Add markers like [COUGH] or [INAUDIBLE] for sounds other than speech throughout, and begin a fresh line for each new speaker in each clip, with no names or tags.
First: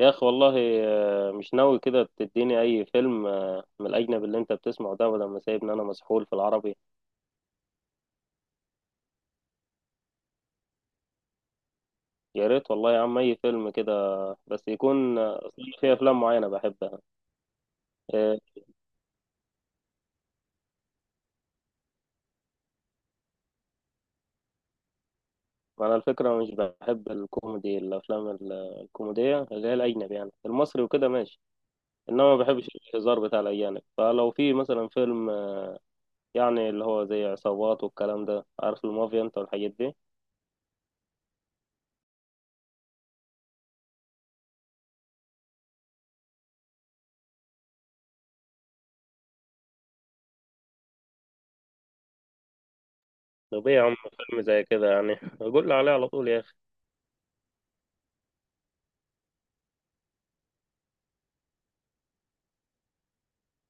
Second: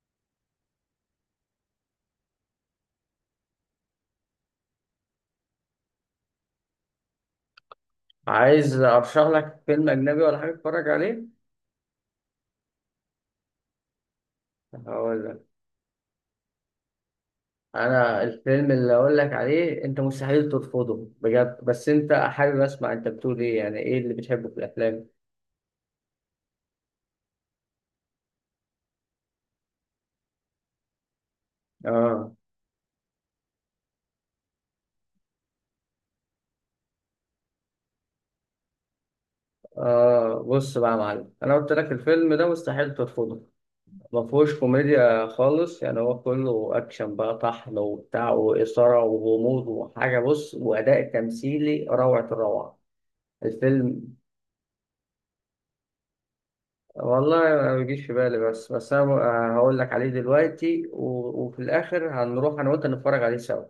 يا اخي والله. مش ناوي كده تديني اي فيلم، من الاجنبي اللي انت بتسمعه ده بدل ما سايبني انا مسحول في العربي.
عايز ارشح لك فيلم اجنبي ولا حاجه تتفرج عليه؟
يا ريت والله يا عم اي فيلم كده. بس يكون
هقول لك.
أصل أنا في افلام معينه بحبها.
انا
آه،
الفيلم اللي اقول لك عليه انت مستحيل ترفضه بجد، بس انت حابب اسمع انت بتقول ايه، يعني ايه اللي بتحبه في الافلام؟
انا الفكره مش بحب الكوميدي الافلام الكوميديه اللي هي الاجنبي يعني المصري وكده ماشي. انما
اه
ما بحبش الهزار بتاع الاجانب، فلو في مثلا فيلم، يعني اللي هو زي عصابات والكلام ده، عارف المافيا انت والحاجات دي.
اه بص بقى يا معلم، انا قلت لك الفيلم ده مستحيل ترفضه. ما فيهوش كوميديا خالص، يعني هو كله اكشن بقى طحن وبتاع واثاره وغموض وحاجه، بص، واداء تمثيلي روعه الروعه
طب ايه يا عم،
الفيلم.
فيلم زي كده يعني [LAUGHS] قول لي عليه على طول يا اخي.
والله ما بيجيش في بالي، بس انا ب- آه، هقول لك عليه دلوقتي وفي الاخر هنروح انا وانت نتفرج عليه سوا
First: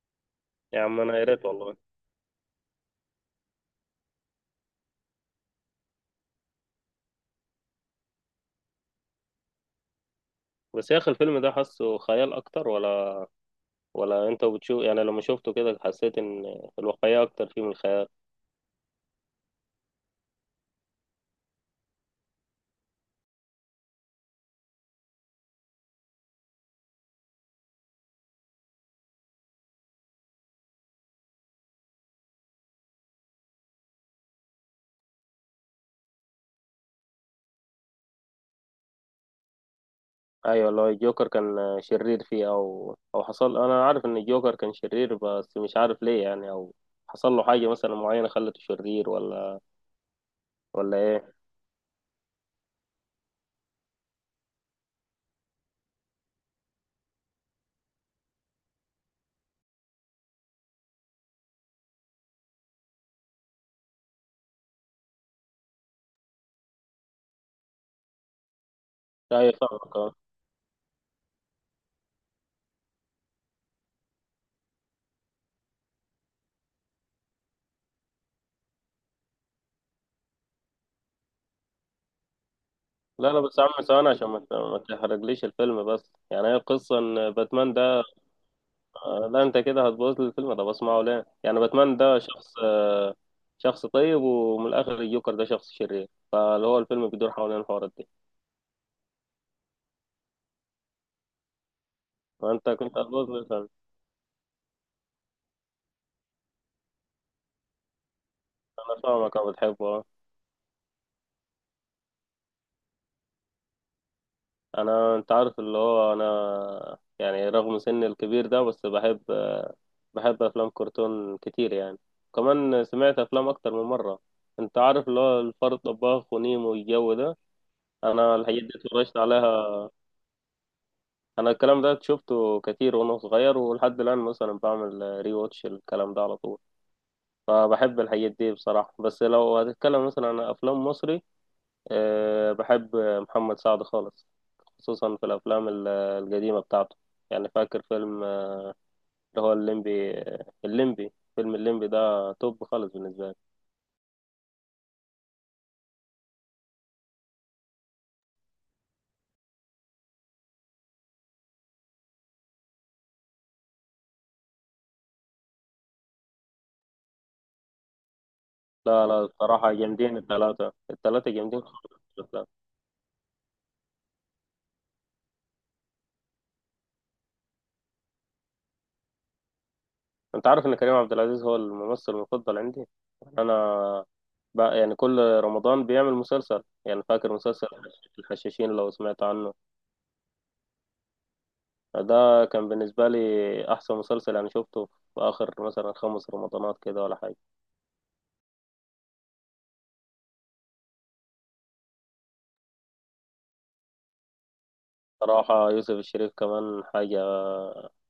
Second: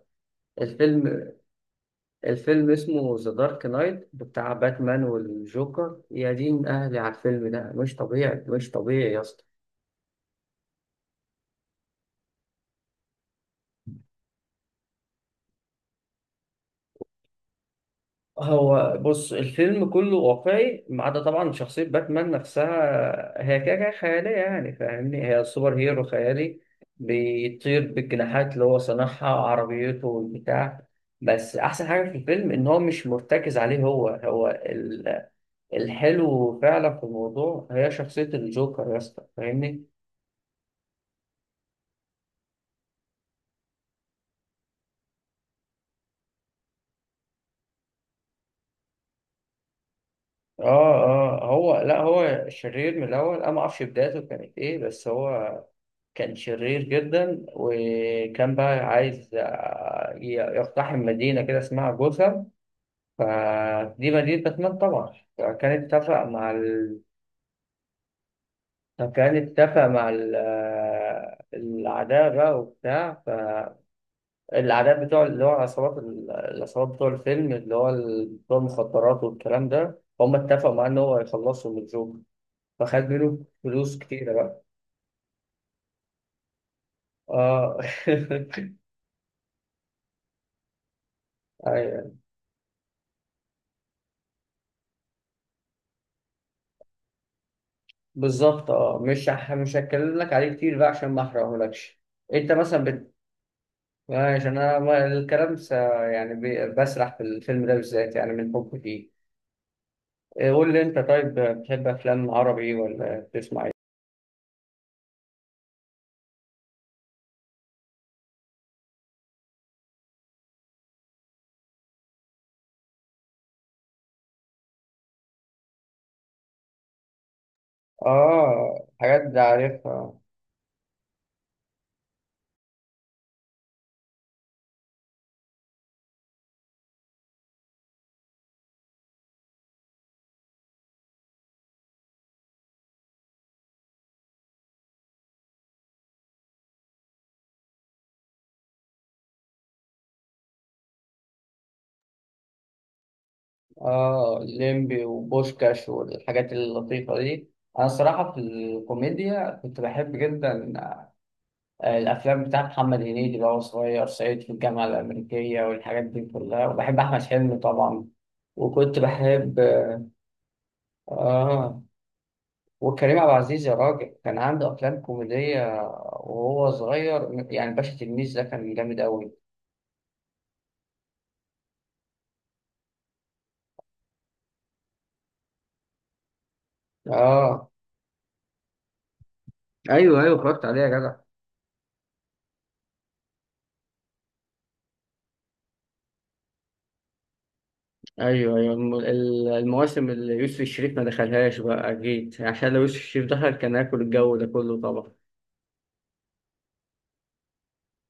يا عم انا يا
الفيلم.
ريت والله.
الفيلم اسمه ذا دارك نايت بتاع باتمان والجوكر، يا دين اهلي على الفيلم ده، مش طبيعي مش طبيعي يا اسطى.
بس يا اخي الفيلم ده حاسه خيال اكتر ولا ولا انت بتشوف، يعني لما شفته كده حسيت ان الواقعية اكتر فيه من الخيال؟
هو بص، الفيلم كله واقعي ما عدا طبعا شخصية باتمان نفسها، هي كده كده خيالية يعني، فاهمني، هي سوبر هيرو خيالي بيطير بالجناحات اللي هو صنعها، عربيته والبتاع. بس أحسن حاجة في الفيلم إن هو مش مرتكز عليه الحلو فعلا في الموضوع هي شخصية الجوكر يا اسطى، فاهمني.
ايوه والله الجوكر كان شرير فيه او او حصل، انا عارف ان الجوكر كان شرير بس مش عارف ليه، يعني او حصل له حاجة مثلا معينة خلته شرير ولا ولا
اه
ايه؟
اه هو لا، هو شرير من الأول، أنا ما أعرفش بدايته كانت إيه، بس هو كان شرير جدا وكان بقى عايز يقتحم مدينة كده اسمها جوثام، فدي مدينة باتمان طبعا. فكان
ايوه
اتفق
فاهمك
مع
اه.
ال... آه، الأعداء بقى وبتاع. فالأعداء بتوع اللي هو العصابات، العصابات بتوع الفيلم اللي هو بتوع المخدرات والكلام ده، هم اتفقوا معاه إن هو يخلصهم من الجوكر، فخد
لا
منه
لا بس يا عم
فلوس
ثواني عشان
كتيرة بقى.
ما تحرقليش الفيلم، بس يعني هي القصة ان باتمان
اه.
ده، لا انت كده هتبوظ لي الفيلم، ده بسمعه ليه؟ يعني
[LAUGHS]
باتمان
أيوة.
ده شخص، شخص طيب ومن الاخر الجوكر ده شخص شرير، فاللي هو الفيلم بيدور حوالين الحوارات دي.
بالظبط. اه مش هتكلم لك عليه كتير بقى عشان ما احرقهولكش. انت
وانت
مثلا
كنت
بت...
هتبوظ مثلا.
عشان انا ما- الكلام س... يعني ب... بسرح في الفيلم ده بالذات يعني من حبي
انا
فيه.
فاهمك، انا بتحبه آه.
إيه، قول لي انت طيب، بتحب افلام عربي ولا بتسمع ايه؟
انا انت عارف اللي هو انا يعني رغم سني الكبير ده بس بحب، بحب افلام كرتون كتير يعني. كمان سمعت افلام اكتر من مره. انت عارف اللي هو الفار الطباخ ونيمو والجو ده، انا الحاجات دي
اه
اتفرجت
حاجات ده
عليها.
عارفها.
انا الكلام ده شفته كتير وانا صغير، ولحد الان مثلا بعمل ري واتش الكلام ده على طول. فبحب الحاجات دي بصراحة، بس لو هتتكلم مثلا عن أفلام مصري، أه بحب محمد سعد خالص، خصوصا في الأفلام القديمة بتاعته. يعني فاكر فيلم، اللي هو الليمبي، الليمبي، فيلم الليمبي ده توب خالص بالنسبة لي.
اه ليمبي وبوشكاش والحاجات اللطيفة دي، انا الصراحة في الكوميديا كنت بحب جدا الافلام بتاعت محمد هنيدي اللي هو صغير صعيدي في الجامعه الامريكيه والحاجات دي كلها، وبحب احمد حلمي طبعا. وكنت
لا لا
بحب،
بصراحة جامدين، التلاتة جامدين
اه،
خالص في الأفلام.
وكريم عبد العزيز يا راجل، كان عنده افلام كوميديه وهو صغير، يعني باشا تلميذ ده كان جامد قوي.
أنت عارف إن كريم عبد العزيز هو الممثل المفضل عندي. يعني أنا بقى يعني كل رمضان بيعمل مسلسل، يعني فاكر مسلسل
اه
الحشاشين لو سمعت عنه؟
ايوه ايوه، اتفرجت عليه يا جدع.
ده كان بالنسبة لي أحسن مسلسل أنا شفته في آخر مثلا خمس رمضانات كده ولا حاجة.
ايوه ايوه، المواسم اللي يوسف الشريف ما دخلهاش بقى اكيد، عشان لو يوسف الشريف دخل كان هياكل الجو ده كله طبعا.
صراحة يوسف الشريف كمان حاجة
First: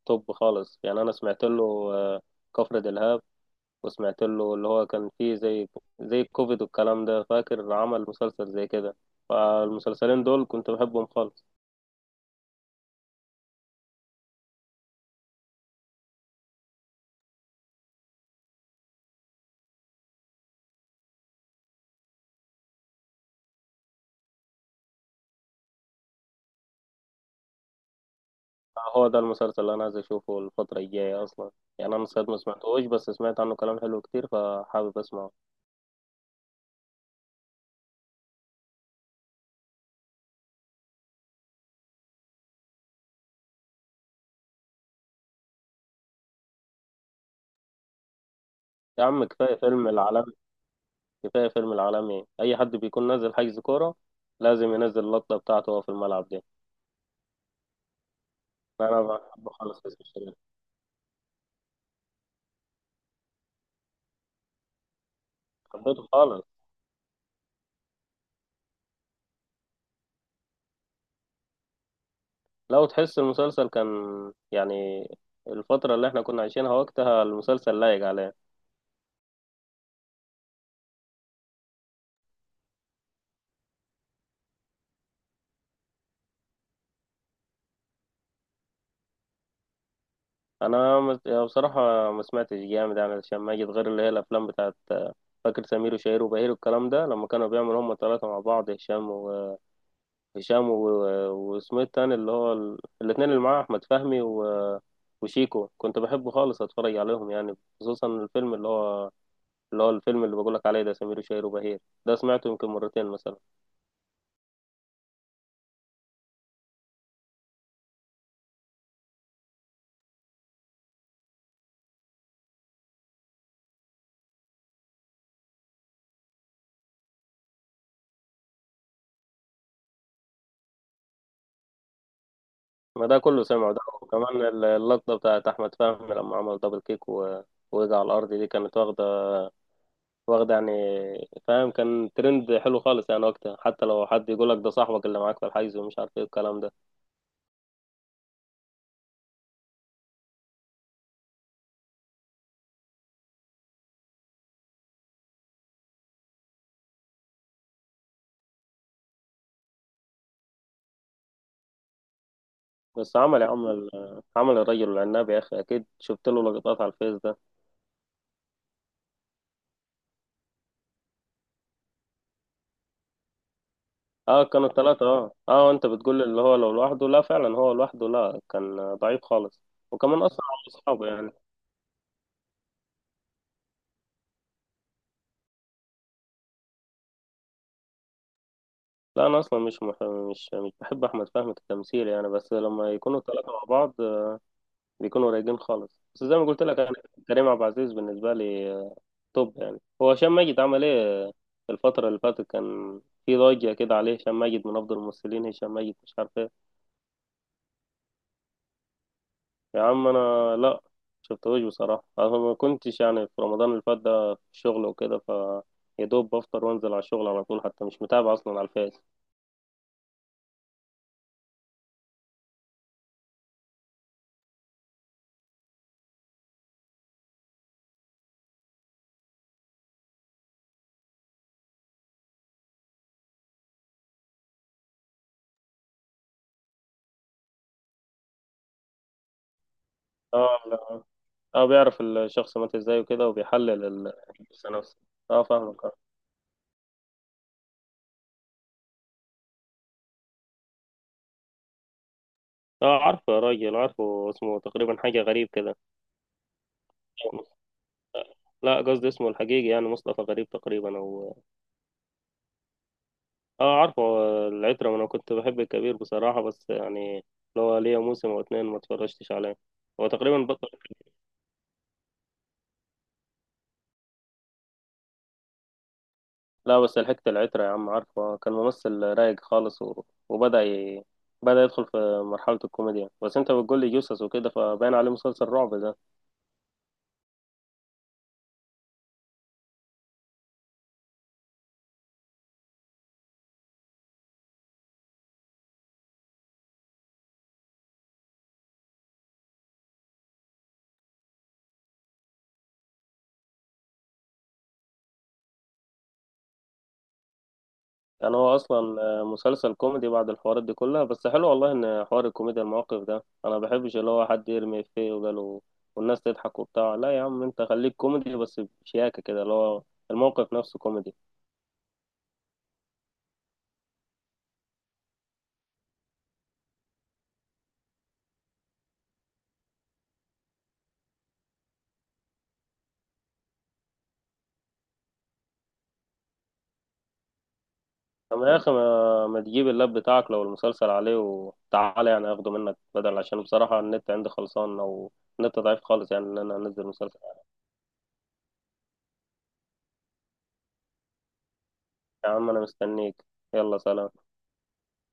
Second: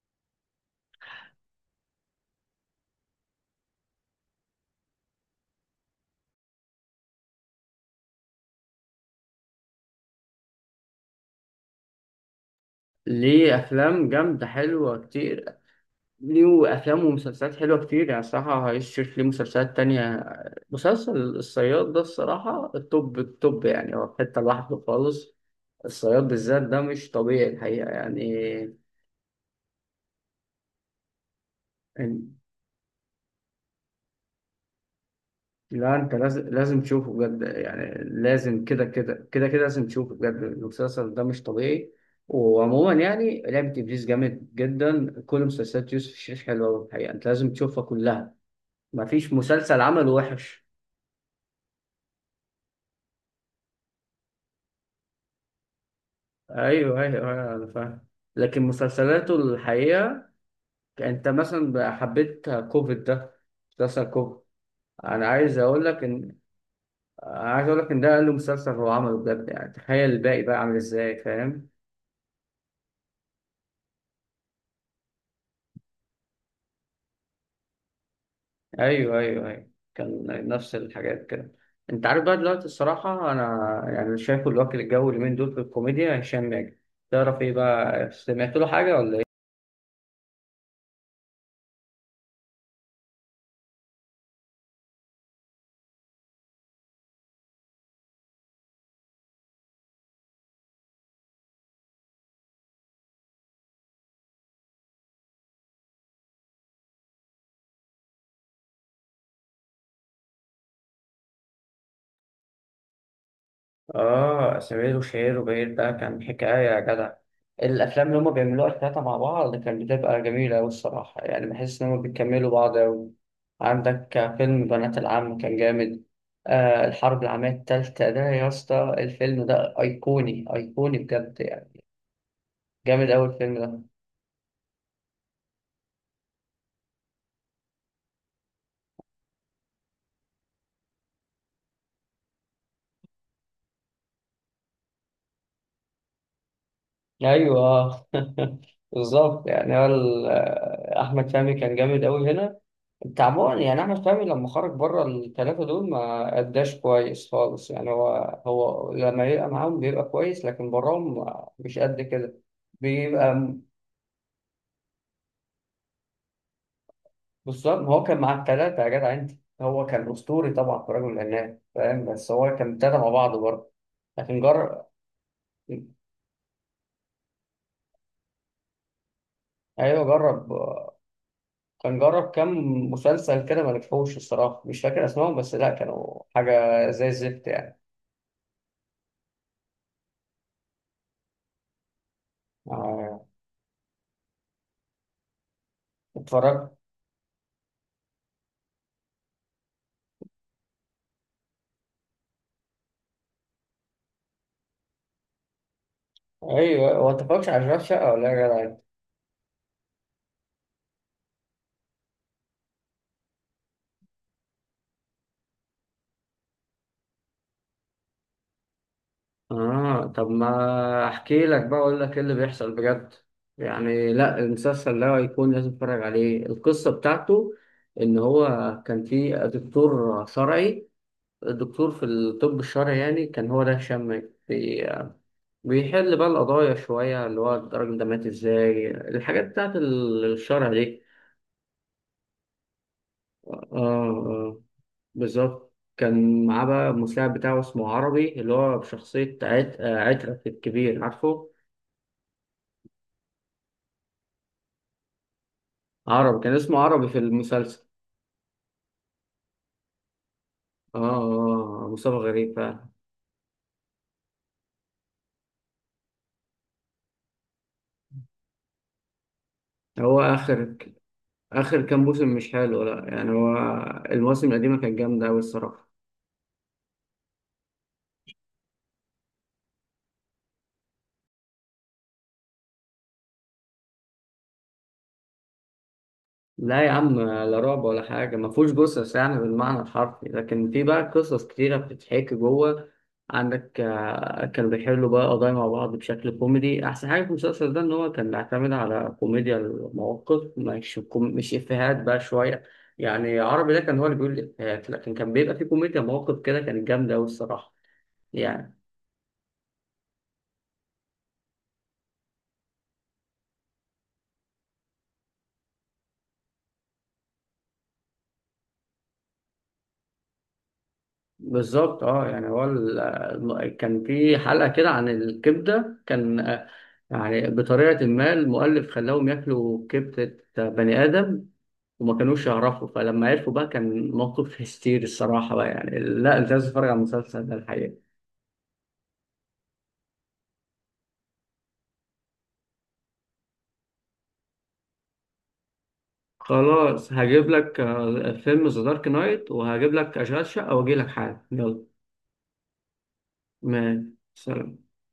توب خالص، يعني أنا سمعت له آه، كفر دلهاب، وسمعت له اللي هو كان فيه زي زي الكوفيد والكلام ده، فاكر عمل مسلسل زي كده. فالمسلسلين دول كنت بحبهم خالص.
ليه افلام جامده حلوه كتير، ليه أفلام ومسلسلات حلوة كتير، يعني الصراحة هيشوف ليه مسلسلات تانية. مسلسل الصياد ده الصراحة التوب التوب، يعني هو في حتة لوحده خالص، الصياد بالذات ده مش طبيعي الحقيقة يعني.
هو ده المسلسل اللي أنا عايز أشوفه الفترة الجاية أصلا، يعني أنا ساعات
إن-
ما سمعتهوش بس سمعت عنه كلام حلو كتير فحابب أسمعه.
لا أنت لازم تشوفه بجد، يعني لازم كده لازم تشوفه بجد، المسلسل ده مش طبيعي. وعموما يعني لعبة إبليس جامد جدا، كل مسلسلات يوسف الشريف حلوة الحقيقة، أنت لازم تشوفها كلها،
يا عم
مفيش
كفاية
مسلسل
فيلم
عمله
العالمي،
وحش.
كفاية فيلم العالمي، أي حد بيكون نازل حجز كورة لازم ينزل اللقطة بتاعته وهو في الملعب دي.
ايوه أيوة، انا فاهم. لكن
أنا
مسلسلاته
بحبه خالص يوسف
الحقيقه،
شاهين.
انت مثلا بقى حبيت كوفيد ده، مسلسل كوفيد؟ انا عايز اقول
حبيته
لك ان
خالص،
عايز اقول لك ان ده اقل مسلسل هو عمله بجد، يعني تخيل الباقي بقى عامل ازاي فاهم.
لو تحس المسلسل كان يعني الفترة اللي احنا كنا عايشينها وقتها المسلسل لايق عليه.
ايوه، كان نفس الحاجات كده. انت عارف بقى دلوقتي الصراحه، انا يعني شايفه الوكيل الجوي اليومين دول في الكوميديا، هشام ماجد، تعرف ايه بقى، سمعت له حاجه ولا؟
يعني بصراحة ما سمعتش جامد، يعني عشان ما أجي غير اللي هي الأفلام بتاعت، فاكر سمير وشهير وبهير والكلام ده لما كانوا بيعملوا هما التلاتة مع بعض، هشام، واسمه التاني اللي هو الاتنين اللي معاه أحمد فهمي وشيكو، كنت بحبه خالص أتفرج عليهم يعني، خصوصا الفيلم اللي هو، اللي هو الفيلم اللي بقولك عليه ده سمير وشهير وبهير ده سمعته يمكن مرتين مثلا.
آه سمير وشهير وبهير ده كان حكاية يا جدع، الأفلام اللي هما بيعملوها التلاتة مع بعض كانت بتبقى جميلة أوي الصراحة، يعني بحس إن هما بيكملوا بعض أوي. عندك فيلم بنات العم كان جامد، آه الحرب العالمية التالتة ده يا اسطى، الفيلم ده أيقوني أيقوني بجد يعني،
ما
جامد
ده
أوي
كله
الفيلم
سمعه، ده
ده.
وكمان اللقطة بتاعت أحمد فهمي لما عمل دبل كيك ووقع على الأرض دي، كانت واخدة، واخدة يعني فاهم، كان ترند حلو خالص يعني وقتها، حتى لو حد يقولك ده صاحبك اللي معاك في الحيز ومش عارف ايه الكلام ده.
أيوه. [LAUGHS] بالظبط، يعني هو أحمد فهمي كان جامد أوي هنا، تعبان يعني، احمد فهمي لما خرج بره الثلاثه دول ما اداش كويس خالص يعني، هو هو لما يبقى معاهم بيبقى كويس لكن براهم مش قد كده،
بس
بيبقى م-
عمل الرجل العناب يا اخي، اكيد شفت له لقطات على الفيس ده.
بالظبط. ما هو كان مع الثلاثه يا جدع انت، هو كان اسطوري طبعا في رجل العناب فاهم، بس هو كان ابتدى مع بعض برضه لكن
اه كانوا
جرب.
ثلاثة، اه اه انت بتقول اللي هو لو لوحده، لا فعلا هو لوحده لا كان ضعيف خالص.
ايوه
وكمان اصلا
جرب،
على اصحابه يعني.
كان جرب كام مسلسل كده ما نجحوش الصراحه، مش فاكر اسمائهم، بس لا كانوا حاجه زي الزفت يعني.
لا انا اصلا مش مح... مش مش بحب احمد فهمي كتمثيل يعني، بس لما يكونوا
آه،
ثلاثة مع بعض، بيكونوا رايقين خالص، بس زي ما قلت
اتفرجت.
لك يعني كريم عبد العزيز بالنسبة لي، توب، يعني هو هشام ماجد عمل ايه؟ الفترة اللي فاتت كان في ضجة كده عليه، هشام ماجد من افضل الممثلين، هشام ماجد مش عارف.
ايوه، هو انت متفرجش على اشغال شقه ولا ايه يا جدع؟
يا عم انا لا شفتوش بصراحه، انا ما كنتش يعني في رمضان اللي فات ده في الشغل وكده، ف يا دوب بفطر وانزل على الشغل على طول، حتى مش متابع اصلا على الفيس.
اه، طب ما احكي لك بقى اقول لك ايه اللي بيحصل بجد، يعني لا المسلسل ده هيكون لازم تتفرج عليه. القصة بتاعته ان هو كان في دكتور شرعي، الدكتور في الطب الشرعي يعني كان هو ده هشام، بي- بيحل بقى القضايا شوية، اللي هو الراجل ده مات ازاي، الحاجات بتاعت
اه
الشرع
لا،
دي.
اه بيعرف الشخص مات ازاي وكده
اه
وبيحلل
اه
الجثه نفسه. اه
بالظبط،
فاهمك اه.
كان معاه بقى المساعد بتاعه اسمه عربي اللي هو بشخصية عت... آه، عترة الكبير، عارفه؟
عارفه يا راجل، عارفه، اسمه تقريبا حاجه غريب كده.
عربي كان اسمه عربي في المسلسل.
لا قصدي اسمه الحقيقي يعني، مصطفى غريب
اه
تقريبا او.
مصطفى غريب فعلا.
اه عارفه، العترة انا كنت بحب الكبير بصراحة، بس يعني لو ليا موسم او اتنين ما اتفرجتش عليه، هو
هو
تقريبا بطل.
آخر، آخر كام موسم مش حلو، لا يعني هو المواسم القديمة كانت جامدة أوي الصراحة.
لا بس لحقت العترة يا عم، عارفه كان ممثل رايق خالص وبدأ بدأ يدخل في مرحلة الكوميديا، بس انت بتقول لي جثث وكده فباين عليه مسلسل رعب ده.
لا يا عم، لا رعب ولا حاجة، ما فيهوش قصص يعني بالمعنى الحرفي، لكن في بقى قصص كتيرة بتتحكي جوه. عندك كانوا بيحلوا بقى قضايا مع بعض بشكل كوميدي، أحسن حاجة في المسلسل ده إن هو كان بيعتمد على كوميديا المواقف، مش مش إفيهات بقى شوية، يعني عربي ده كان هو اللي بيقول الإفيهات، لكن كان بيبقى فيه كوميديا مواقف كده كانت جامدة أوي الصراحة
يعني هو
يعني.
اصلا مسلسل كوميدي بعد الحوارات دي كلها؟ بس حلو والله ان حوار الكوميديا المواقف ده، انا بحبش اللي هو حد يرمي افيه وقاله والناس تضحك وبتاع، لا يا عم انت خليك كوميدي بس بشياكة كده، اللي هو الموقف نفسه كوميدي.
بالظبط اه، يعني هو كان في حلقة كده عن الكبدة، كان يعني بطريقة ما المؤلف خلاهم ياكلوا كبدة بني آدم وما كانوش يعرفوا، فلما عرفوا بقى كان موقف هستيري الصراحة بقى، يعني لا انت لازم تتفرج على المسلسل ده الحقيقة.
طب يا اخي ما تجيب اللاب بتاعك لو المسلسل عليه وتعالى، يعني اخده منك بدل، عشان بصراحة النت عندي خلصان او النت ضعيف خالص يعني ان انا انزل
خلاص
مسلسل.
هجيب لك فيلم ذا دارك نايت وهجيب لك أشغال شقة وأجي لك حالا، يلا.
يا عم انا مستنيك، يلا
ما
سلام.
سلام.